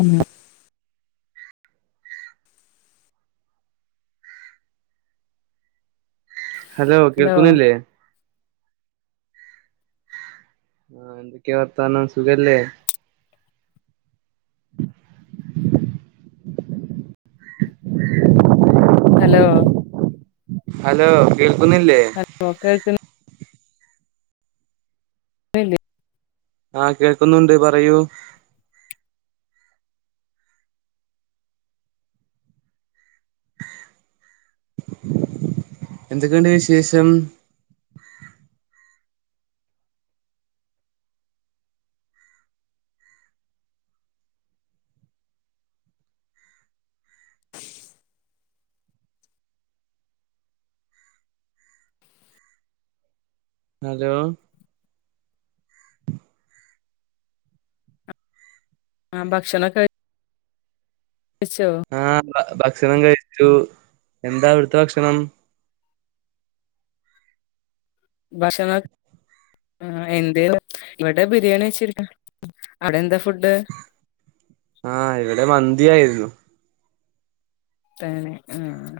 ഉം ഹലോ കേൾക്കുന്നില്ലേ ആഹ എന്തൊക്കെയാ വർത്താനം സുഖല്ലേ ഹലോ? ഹലോ? കേൾക്കുന്നില്ലേ? ഹലോ കേൾക്കുന്നില്ലേ ആഹ് കേൾക്കുന്നുണ്ട് പറയൂ [inaudible] എന്തൊക്കെയുണ്ട് വിശേശം? ഹലോ? ആഹ് ഭക്ഷണ ക ആഹ് ഭ ഭക്ഷണം കഴിച്ചു. എന്താ അവിടുത്തെ ഭക്ഷണം? ഭഷണ ആ എന്ത് ഇവിടെ ബിരിയാണി വച്ചിരിക്ക അവിടെന്താ? ആഹ് ഇവിടെ മന്തിയായിരുന്നു. തന്നെ ആഹ്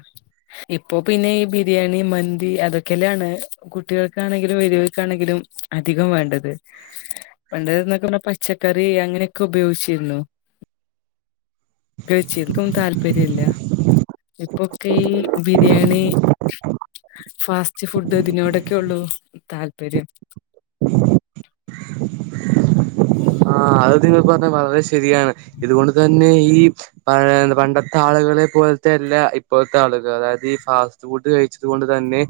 ഇപ്പൊ പിന്നെ ഈ ബിരിയാണി മന്തി അതൊക്കെല്ലാണ് കുട്ടികൾക്കാണെങ്കിലും വലി യവർക്കാണെങ്കിലും അധികം വേണ്ടത് പണ്ട് എന്നൊക്കെ പറ പച്ചക്ക റി അങ്ങനെയൊക്കെ ഉപയോഗിച്ചിരുന്നു കച്ചിക്കും താല്പര്യ ഇില്ല ഇപ്പൊക്കെ ഈ ബിരിയാണി ഫാസ്റ്റ് ച്ച് ഫുഡ് ഇതിനോടൊക്കെ ഉള്ളൂ താല്പര്യം ആ അത് നിങ്ങൾക്ക് പറഞ്ഞ വളരെ ശരിയാണ് ഇതുകൊണ്ട് തന്നെ ഈ പഴപണ്ടത്തെ ആള ആളുകളെ പോലത്തെല്ല ഇപ്പോഴത്തെ ആളുകൾ അതായത് ഈ ഫാസ്റ്റ് ഫുഡ് കഴിച്ചത് കൊണ്ട് തന്നെ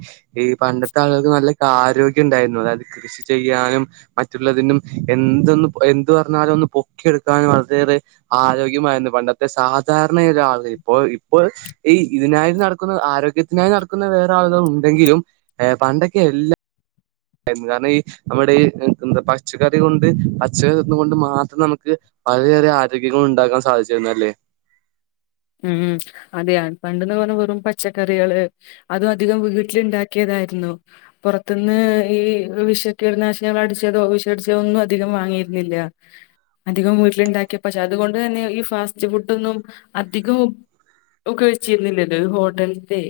ഈ പണ്ട ത്തെ ആളുകൾക്ക് നല്ല ആരോഗ്യം ഇണ്ടായിരുന്നു അതായത് കൃഷി ചെയ്യാനും മറ്റുള്ളതിനും എന്തൊന്നും എന്ത് പറഞ്ഞാലും ഒന്ന് പൊക്കിയെടുക്കാൻ വളരെയേറെ ആരോഗ്യമായിരുന്നു പണ്ടത്തെ സാധാരണയ ഒരാള് ഇപ്പോ ഇപ്പോ ഈ ഇതിനായി നടക്കുന്ന ആരോഗ്യത്തിനായി നടക്കുന്ന വേറെ ആളുകൾ ഉണ്ടെങ്കിലും എ പണ്ടൊക്കെ എല്ല കാരണം ഈ നമ്മുടെ ഈ എന്താ പച്ചക്കറി കൊണ്ട് പച്ചക്കറിന്ന കൊണ്ട് മാത്രം നമുക്ക് വളരെയേറെ ആരോഗ്യങ്ങ ഉണ്ടാക്കാൻ സാധിച്ചിുന്നല്ലേ [inaudible] ഉം അതെയാണ് പണ്ടന്ന് പറഞ്ഞറും പച്ചക്കറികള് അതും അധികം വീട്ടിൽ ഉണ്ടാക്കിയത പുറത്തുന്ന് ഈ വിഷ കീടനാശിനികൾ അടിച്ചോ വിശടിച്ചോ ഒന്നും അികം വാങ്ങ വീട്ടിലണ്ടാക്കിയ പക്ഷെ അതുകൊണ്ട് തെ ഈ ഫാസ്റ്റ് ഫുൊന്നും അധികവും ഒക്കെ വെച്ചിരുന്നില്ലല്ലോ ഒരു ഹോട്ടലത്തെ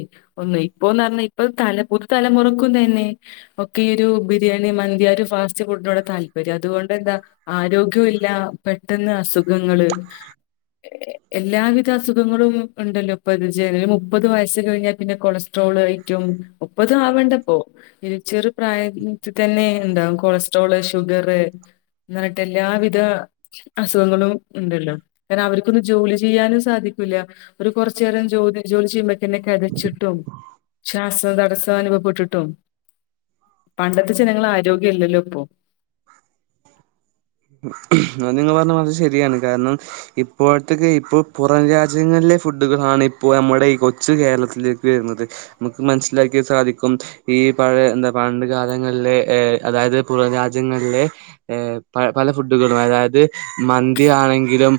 ഒന്ന് ഇപ്പൊന്ന് പറഞ്ഞാ ഇപ്പൊ തല പുതു തലമുറക്കുന്ന ഒക്കെ ഈ ഒരു ബിരിയാണി മന്തി ഒരു ഫാസ്റ്റ് ഫുഡിനോട്‌ താല്പര്യം അതുകൊണ്ട് എന്താ്യ പെട്ടെന്ന് അസുഖങ്ങ എല്ലാവിധ അസുഖങ്ങളും ഉണ്ടല്ലോ ഇപ്പത് ജ മുപ്പത് വയസ് കഴിഞ്ഞാൽ പിന്നെ കൊളസ്ട്രോൾ ആയിട്ടും ഒപ്പതും ആവണ്ടപ്പോൊ ഇരു ചെറു പ്രായത്തി തന്നെ ഉണ്ടാവും കൊളസ്ട്രോള് ഷുഗറ് എന്നിട്ട് എല്ലാവിധ അസുഖങ്ങളും ഉണ്ടല്ലോ കാരണം അവർക്കൊന്ന് ജോലി ചെയ്യാനും സാധിക്കൂില്ല ഒരു കുറച്ച നേേരം ജോലി ജോലി ചെയ്യുമ്പക്കന്നെ കതച്ചിട്ടും ശ്വാസ തടസ്സം അനുഭവപ്പെട്ടിട്ടും പണ്ടത്തെ ജനങ്ങൾ ആരോഗ്യം ഇല്ലല്ലോ ഇപ്പൊ അത് നിങ്ങൾ പറഞ്ഞ പറത് ശരിയാണ് കാരണം ഇപ്പോഴത്തെക്ക ഇപ്പൊ പുറം രാജ്യങ്ങ ന ഫുഡുകളാണ് ഇപ്പോ നമ്മുടെ ഈ കൊച്ചു കേരളത്തിലേക്ക് വരുന്നത് നമുക്ക് മനസ്സിലാക്കി സാധിക്കും ഈ പഴ എന്താ പണ്ട് കാലങ്ങളിലെ അതായത് പുറ രാജ്യങ്ങളിലെ ഏ് പല ഫുഡുകളും അതായത് മന്തി ആണെങ്കിലും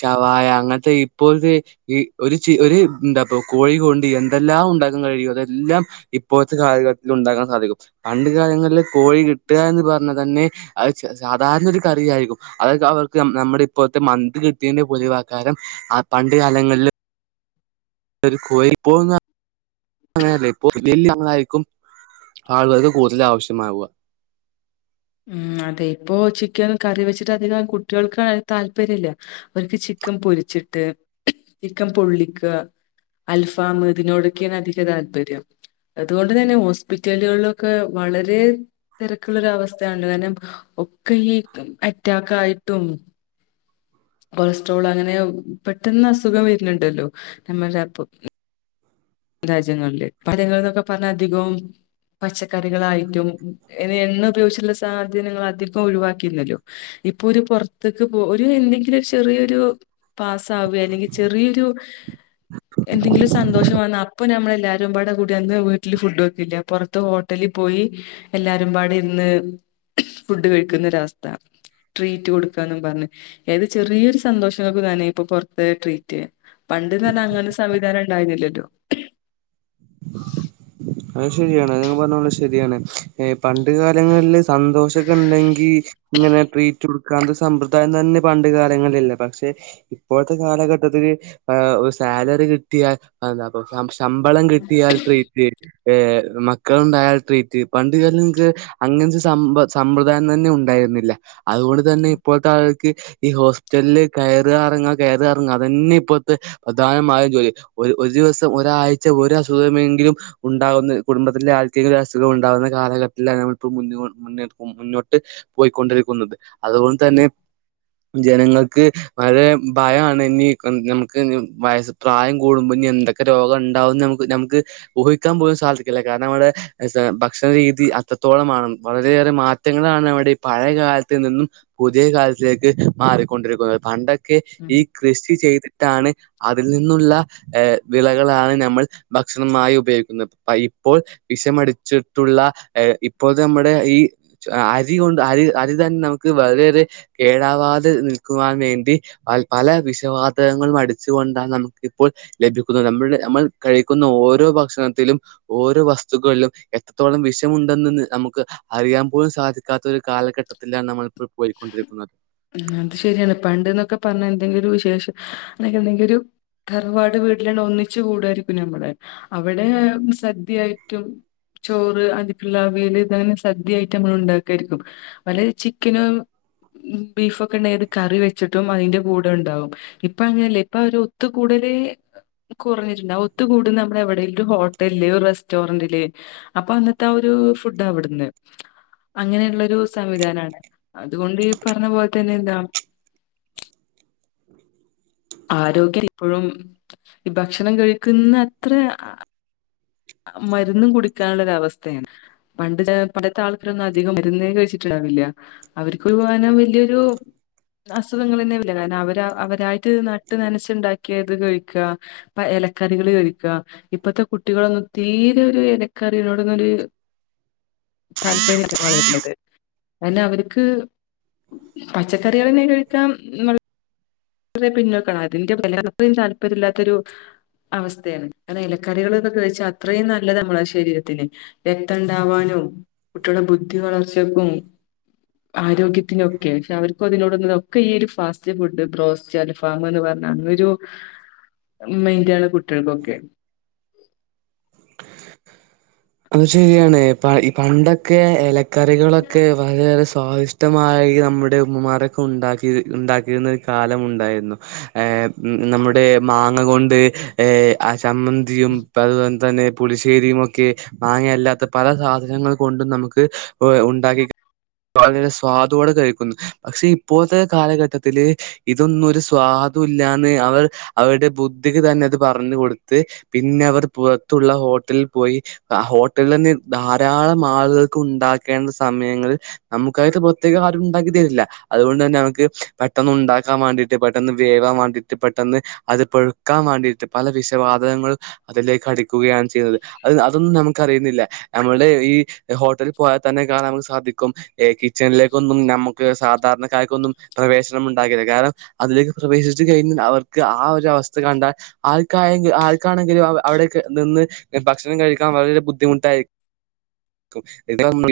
ശവായ അങ്ങനത്തെ ഇപ്പോഴത്തെ ഈ ഒരു ഒരു എന്താ കോഴി കൊണ്ട് എന്തെല്ലാം ഉണ്ടാക്കാൻ കഴിയോ അതെല്ലാം ഇപ്പോത്തെ കാലത്തിൽ ഉണ്ടാക്കാൻ സാധിക്കും പണ്ട് കാലങ്ങളിൽ കോഴി കിട്ടുക എന്ന് പറഞ്ഞാ തന്നെ സാധാരണ ഒരു കറിയയിരിക്കും അതൊ അവർക്ക് നമ്മുടെ ഇപ്പോഴത്തെ മന്ത് കിട്ടിയയിന്റെ പൊളിവാക്കാരം പണ്ട് കാലങ്ങളിൽ കോ പോകുന്ന അങ്ങനല്ല ഇ വല്യ ആളായിരിക്കും ആളുകർക്കു കൂതൽ ആവശ്യമാവുക ഉ അതെ ഇപ്പൊ ചിക്കൻ കറി വെച്ചിട്ട് അധികം കുട്ടികൾക്ക് താല്പര്യം ഇില്ല അവർക്ക് ചക്കം പൊരിച്ചിട്ട് ചിക്കം പൊള്ളിക്കുക അൽഫാമതിനോടൊക്കെയാണ് അധിക താത്പര്യം അതുകൊണ്ട് തന്നെ ഹോസ്പിറ്റലുകളിലൊക്കെ വളരെ തിരക്കുള്ളൊര അവസ്ഥ കാരണം ഒക്കെ ഈ അറ്റക്ക് ആയിട്ടും കൊളസ്ട്രോൾ അങ്ങനെ പെട്ടെന്ന് അസുഖം വരുന്നുണ്ടല്ലോ നമ്മുടെ അപ്പ രാജ്യങ്ങളില് പലങ്ങളൾ എന്നൊക്കെ പറഞ്ഞാ അധികവും പച്ചക്കറികളായിട്ടും ഇ എണ്ണ ഉപയോഗിച്ചുള്ള സാധനങ്ങൾ അധികം ഒഴിവാക്കിയിന്നല്ലോ ഇപ്പൊ ഒരു പുറത്തേക്ക് പോ ഒരു എന്തെങ്കിലും ചെറിയൊരു പാസ് ആവ അല്ലെങ്കിൽ ചെറിയൊരു എന്തെങ്കിലും സന്തോഷമാണ് അപ്പൊ നമ്മള എല്ലാരുംപാട കൂടി അന്ന് വീട്ടിൽ ഫുഡ് വെക്കില്ല പുറത്ത് ഹോട്ടലിൽ പോയി എല്ലാരുംപാട് ഫുഡ് കഴിക്കുന്നൊര അവസ്ഥ ട്രീറ്റ് കൊടുക്കാ എന്നും പറഞ്ഞഏത് ചെറിയൊരു സന്തോഷംക്ക നാനേ ഇപ്പൊ പുറത്ത് ട്രീറ്റ് ചെയ്യ പണ്ട്ന്ന അങ്ങനെ സംവിധാനം ഉണ്ടായിരുന്നില്ലല്ലോ അത് ശരിയാണ് അ പറഞ്ഞ പോത് ശരിയാണ് പണ്ട് കാലങ്ങളിൽ സന്തോഷൊക്കെ ഉണ്ടെങ്കിൽ ഇങ്ങനെ ട്രീറ്റ് കൊടുക്കാ സമ്പ്രദായം തന്നെ പണ്ട് കാലങ്ങളിലല്ലേ പക്ഷെ ഇപ്പോഴത്തെ കാലഘട്ടത്തിൽ സാലറി കിട്ടിയാൽ ശമ്പളം കിട്ടിയാൽ ട്രീറ്റ് ചെയ്യും മക്കളുണ്ടായാൽ ട്രീറ്റ് പണ്ട കാല നിങ്ങക്ക് അങ്ങന സ സമ്പ്രദായം തന്നെ ഉണ്ടായി രുന്നില്ല അതുകൊണ്ട് തന്നെ ഇപ്പോഴത്തെ ഈ ഹോസ്റ്റലില് കയറുക ഇറങ്ങ കയറ ഇറങ്ങ അത തന്നെ ഇപ്പത്തെ പ്രധാനമാ ജോലി ഒരു ഒരു ദിവസം ഒരാഴ്ച ഒരു അസുഖമെങ്കിലും ഉണ്ടാകുന്ന കുടുംബത്തിലെ ആൾക്കങ്ക ഒരു അസുഖം ഉണ്ടാകുന്ന കാലഘട്ടത്തിലാണ് നമ്മി മുന്ന മുന്നക്കും മുന്നോട്ട് പോയിക്കൊണ്ടിരിക്കുന്നത് അതുകൊണ്ട് ഉം തന്നെ ജനങ്ങൾക്ക് വളരെ ഭയമാണ് ഇനി നമുക്ക് വയസ് പ്രായം കൂടുമ്പോ ഇനി എന്തൊക്ക രോഗം ഉണ്ടാവുന്ന നമുക്ക് നമുക്ക് ഊഹി ക്കാൻ പോലും സാധിക്കില്ല കാരണം നമ്മടെ എ ഭക്ഷണരീതി അത്രത്തോളമാണ്ന്ന് വളരെയേറെ മാറ്റങ്ങളാണ് അവിടെ ഈ പഴയകാലത്ത് നിന്നും പുതിയ കാലത്തിലേക്ക് മാറിക്കൊണ്ടിരിക്കുന്നത് പണ്ടൊക്കെ ഉം എ ഈ കൃഷി ചെയ്ത് ട്ടാണ് അതിൽ നിന്നുള്ള ഏ വിളകളാണ് നമ്മൾ ഭക്ഷണമായി ഉപയോഗിക്ക ന്നത് ഇപ്പോൾ വിഷമടിച്ചിട്ടുള്ള ഏ ഇപ്പോളത്തെ നമ്മുടെ ഈ അരികൊ അരി അരി തന്നെ നമുക്ക് വളര കേടാവാതെ നിൽക്കുവാൻ വേണ്ടി പല വിഷ വാതകങ്ങളും അടിച്ചുകൊണ്ടാണ് നമുക്കിപ്പോൾ ലഭിക്കുന്നത് നമ്മളുടെ നമ്മൾ കഴിക്കുന്ന ഓരോ ഭക്ഷണ ത്തിലും ഓരോ വസ്തുക്കളിലും എത്രത്തോളം വിഷമുണ്ടെന്ന്ന്ന് നമുക്ക് അറിയാൻ പോലും സാധിക്കാത്ത കാലഘട്ടത്തിലാണ് നമ്മൾ അത് ശരിയാണ് പണ്ട്ന്നൊക്കെ പറഞ്ഞ എന്തെങ്കിലൊരു വിശേഷം എന്തെങ്കിണ്ടൊരു തറവാട് വീട്ടിലാണ് ഒന്നിച്ചു കൂടായിരിക്കും ഞമ്മള് അവിടേ സദ്യായിട്ടും ചോറ് അതിക്കുള്ളവിയൽ ഇതങ്ങനെ സദ്യായിട്ട് നമ്മൾ ഉണ്ടാക്കാരിക്കും വല്ല ചി ക്കനും ബീഫൊക്കെ ഉണ്ടത് കറി വെച്ചിട്ടും അതിന്റെ കൂടെണ്ടാവും ഇപ്പ അങ്ങനല്ലേ ഇപ്പായൊരു ഒത്തുകൂടൽ ഒരേ കുറഞ്ഞിട്ടുണ്ട് ആ ഒത്തുകൂടുന്ന നമ്മുടെ എവിടേലും ഒരു ഹോട്ടലില് ഒര് റെസ്റ്റോറന്റില് അപ്പൊ അന്നത്തെ ആ ഒരു ഊ ഫുഡ്‌ അവിടന്ന് അങ്ങനെയുള്ളൊരു സംവിധാനാണ് അതുകൊണ്ട് ഈ പറഞ്ഞ പോലെ തന്നെന്താ ആരോഗ്യംപ്പോഴും ഈ ഭക്ഷണം കഴിക്കുന്ന അത്ര മരുന്നും കുടിക്കാനുള്ളര അവസ്ഥയാണ് പണ്ട് പണ്ടത്തെ ആൾക്കാരൊന്നും അധികം മരുന്നേ കഴിച്ചിട്ടില്ല ണ്ടാവില്ല അവർക്കൊരൂപവനം വല്യൊരു അസുഖങ്ങളന്നെവർല്ല കാരണം അവ അവരായിട്ട് നട്ട് നനച്ചുണ്ടാക്കിയത് കഴിക്ക അപ്പ എൽ ലക്കറികൾ കഴിക്ക ഇപ്പഴത്തെ കുട്ടികളൊന്നും തീരേഒരു ഇലക്കറീനോടൊന്നൊരു താല്പര്യല്ലാതെ വളരുന്നത് അന്നെ അവർക്ക് പച്ചക്കറികളന്നെ കഴിക്കാം ളരെ പിന്നോക്കാണ് അതിന്റെ താല്പര്യല്ലാത്തൊരു അവസ്ഥയാണ് അത്‌ ഇലക്കറികളൊക്കെ കഴിച്ചാ അത്രയും നല്ലത് നമ്മളെ ശരീരത്തിന് രക്തം ഉണ്ടാവാനും കുട്ട്യേളെ ബുദ്ധി വളർച്ചക്കും ആരോഗ്യത്തിനൊക്കെ പക്ഷെ അവർക്കും അതിനോട ഒക്കെ ഈ ഒരു ഫാസ്റ്റ് ഫുഡ് ബ്രോസ് അൽഫാഹ്മ് എന്ന് പറഞ്ഞ അന്നൊരു മൈൻഡ് ആണ് കുട്ടികൾക്കൊക്കെ അത് ശരിയാണ് ഈ പണ്ടൊക്കെ ഇലക്കറികളൊക്കെ വളരെയേറെ സ്വാദിഷ്ടമായി നമ്മുടെ ഉമ്മമാരൊക്കെ ഉണ്ടാക്കി ഉണ്ടാക്കിയിരുന്ന ഒരു കാലം ഉണ്ടായിരുന്നു നമ്മുടെ മാങ്ങ കൊണ്ട് ഏ ചമ്മന്തിയും അതുപോലെ തന്നെ പുളിശ്ശേരിയുമൊക്കെ ആങ്ങ അല്ലാത്ത പല സാധനങ്ങൾ കൊണ്ടും നമുക്ക് ഉണ്ടാക്കി വളരെ സ്വാദോടെ കഴിക്കുന്നു പക്ഷെ ഇപ്പോഴത്തെ കാലഘട്ടത്തില് ഇതൊന്നരു സ്വാദ് ദുല്ലാന്ന് അവർ അവരുടെ ബുദ്ധിക്ക് തന്നെ അത് പറഞ്ഞ കൊടുത്ത് പിന്നെ അവർ പുറത്തുള്ള ഹോട്ടലിൽ പോയി ആഹ് ഹോട്ടലിൽ തന്നെ ധാരാളം ആളുകൾക്ക് ഉണ്ടാക്കേണ്ട സമയങ്ങളിൽ നമുക്കായിട്ട് പ്രത്യേക ആരുമുണ്ടാക്കിത്തരല്ല അതുകൊണ്ട് തന്നെ നമക്ക് പെട്ടെന്നുണ്ടാക്കാൻ വേണ്ടിട്ട് പെട്ടെന്ന് വേവാൻ വേണ്ടിട്ട് പെ ട്ടെന്ന് അത് പൊഴുക്കാൻ വേണ്ടിയിട്ട് പല വിഷവാതകങ്ങളും അതിലേക്ക് അടിക്കുകയാണ് ചെയ്യുന്നത് അത്‌ തൊന്നും നമുക്ക് അറിയുന്നില്ല നമ്മളുടെ ഈ ഹോട്ടലിൽ പോയാൽ തന്നെ കാണാൻ നമുക്ക് സാധിക്കും കിച്ചണിലേക്കൊന്നും നമുക്ക് സാധാരണ രണക്കാർക്കൊന്നും പ്രവേശനം ഉണ്ടാകില്ല കാരണം അതിലേക്ക് പ്രവേശിച്ചു കഴിഞ്ഞാൽ അവർക്ക് ആ ഒരു അവസ്ഥ കണ്ടാ ആർക്കായെങ്ക ആർക്കാണെങ്കിലും അവിടെ നിന്ന് ഭക്ഷണം കഴി ക്കാൻ വളരെ ബുദ്ധിമട്ടായിരിക്കും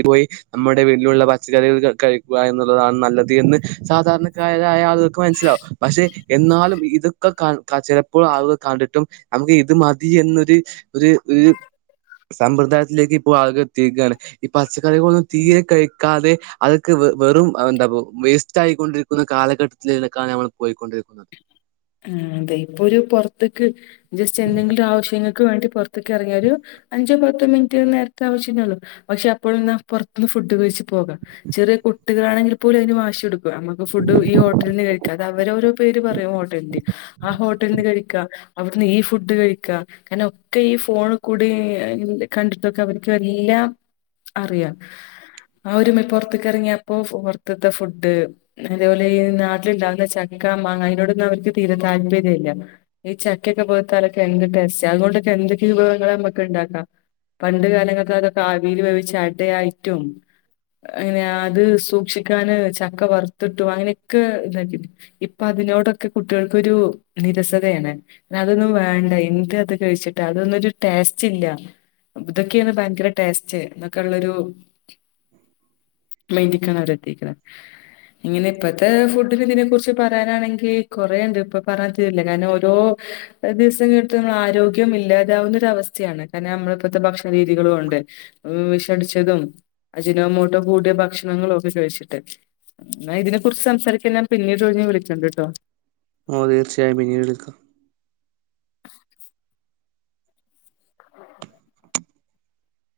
പോയി നമ്മുടെ വീട്ടിലുള്ള പച്ചക്കറികൾ കഴിക്കുക എന്നുള്ളതാണ് നല്ലത് എന്ന് സാധാരണക്കാരായ ആളുകൾക്ക് മനസ്സിലാവും പക്ഷെ എന്നാലും ഇതൊക്കെ കാ ചിലപ്പോൾ ആളുകൾ കണ്ടിട്ടും നമുക്ക് ഇത് മതി എന്നൊരു ഒരു ഒരു സമ്പ്രദായത്തിലേക്ക് ഇപ്പോ ആള്കളെത്തിരിക്കുകയാണ് ഈ പച്ചക്കറികളൊന്നും തീരെ കഴിക്കാതെ അതൊക്കെ വെ വെറും എന്താ വേസ്റ്റ് ആയിക്കൊണ്ടിരിക്കുന്ന കാലഘട്ടത്തിലേക്കാണ് നമ്മൾ പോയിക്കൊണ്ടിരിക്കുന്നത് അതെ ഇപ്പൊ ഒരു പുറത്തേക്ക് ജസ്റ്റ് എന്തെങ്കിലും ആവശ്യങ്ങൾക്ക് വേണ്ടി പൊറത്ത്ക്ക് ഇറങ്ങിയ ഒരു അഞ്ചോ പത്തോ മിനിറ്റ് നേരത്തെ ആവശ്യമേയുള്ളൂ പക്ഷെ അപ്പോഴെന്നാ പുറത്തുന്ന് ഫുഡ് കഴിച്ച് പോകലാ ചെറിയ കുട്ടികളാണെങ്കിൽ പോലും അതിന് വാശി പിടിക്കുവാ നമുക്ക് ഫുഡ് ഈ ഹോട്ടലിൽ നിന്ന് കഴിക്കാം അത് അവര് ഓരോ പേര് പറയും ആ ഹോട്ടല്ന്ന് കഴിക്കാം അവിട്ന്ന് ഈ ഫുഡ് കഴിക്കാം അങ്ങനെ ഒക്കെ ഈ ഫോണിൽ കൂടി കണ്ടിട്ടൊക്കെ അവർക്ക് എല്ലാം അറിയാം ആ ഒരുമ പുറത്തക്ക് ഇറങ്ങിയപ്പോ പുറത്തത്തെ ഫുഡ് അതേപോലെ ഈ നാട്ടിലുണ്ടാവുന്ന ചക്ക ക്ക മാങ്ങ അതിനോടൊന്നും അവർക്ക് തീരെ താല്പര്യല്ല ഈ ചക്ക ഒക്കെ പഴ്ത്താലൊക്കെ എന്ത് ടേസ്റ്റാ അതുകൊണ്ടൊക്കെ എന്തൊക്കെ വിഭവങ്ങള നമുക്ക് ഇ ണ്ടാക്കാം പണ്ട് കാലങ്ങളങ്ങളിൽ അതൊക്കെ ആവിൽ വേവിച്ച അടയായിട്ടും അങ്ങനെയാ അത് സൂക്ഷിക്കാന് ചക്ക വറ്ത്ത്ട്ടും അങ്ങനെയൊക്കെ ഇതാക്കീട്ട് ഇപ്പതിനോടൊക്കെ കുട്ടികൾക്കൊരു നിരസതയാണ് അതൊന്നും വേണ്ട എന്ത് അത് ചോയ്ച്ചിട്ട് അതൊന്നൊരു ടെസ്റ്റില്ല ഇതൊക്ക്‌യെണ് ഭയങ്കര ടേസ്റ്റ് എന്നൊക്ക്‌ള്ളൊരു മൈന്റ്ക്കാണവരെത്തീക്കണ് ഇങ്ങനെ ഇപ്പത്തെ ഫുഡിനെ ഇതിനെ കുറിച്ച് പറയാനാണെങ്കി കൊറെഇണ്ട് ഇപ്പപറഞ്ഞാൽ തീരില്ല കാരണം ഓരോ ദിവസം കിട്ടുന്ന ആരോഗ്യം ഇല്ലാതാവുന്ന ഒരു അവസ്ഥ യാണ് കാരണം നമ്മളിപ്പത്ത ഭക്ഷണ രീതികള് കൊണ്ട് വിഷടിച്ചതും അജിനോമോട്ടോ കൂടിയ ഭക്ഷണങ്ങളൊക്കെ ചോയ്ച്ച്ട്ട് എന്നാ ഇതിനെ കുറിച്ച് സംസാരിക്കാൻ ഞാൻ പിന്നീട് ഒഴിഞ്ഞ് വിളികണ്ട് ട്ടോ ഓഹ് തീർച്ചയായും ഇനിയും എടുക്കാം [inaudible]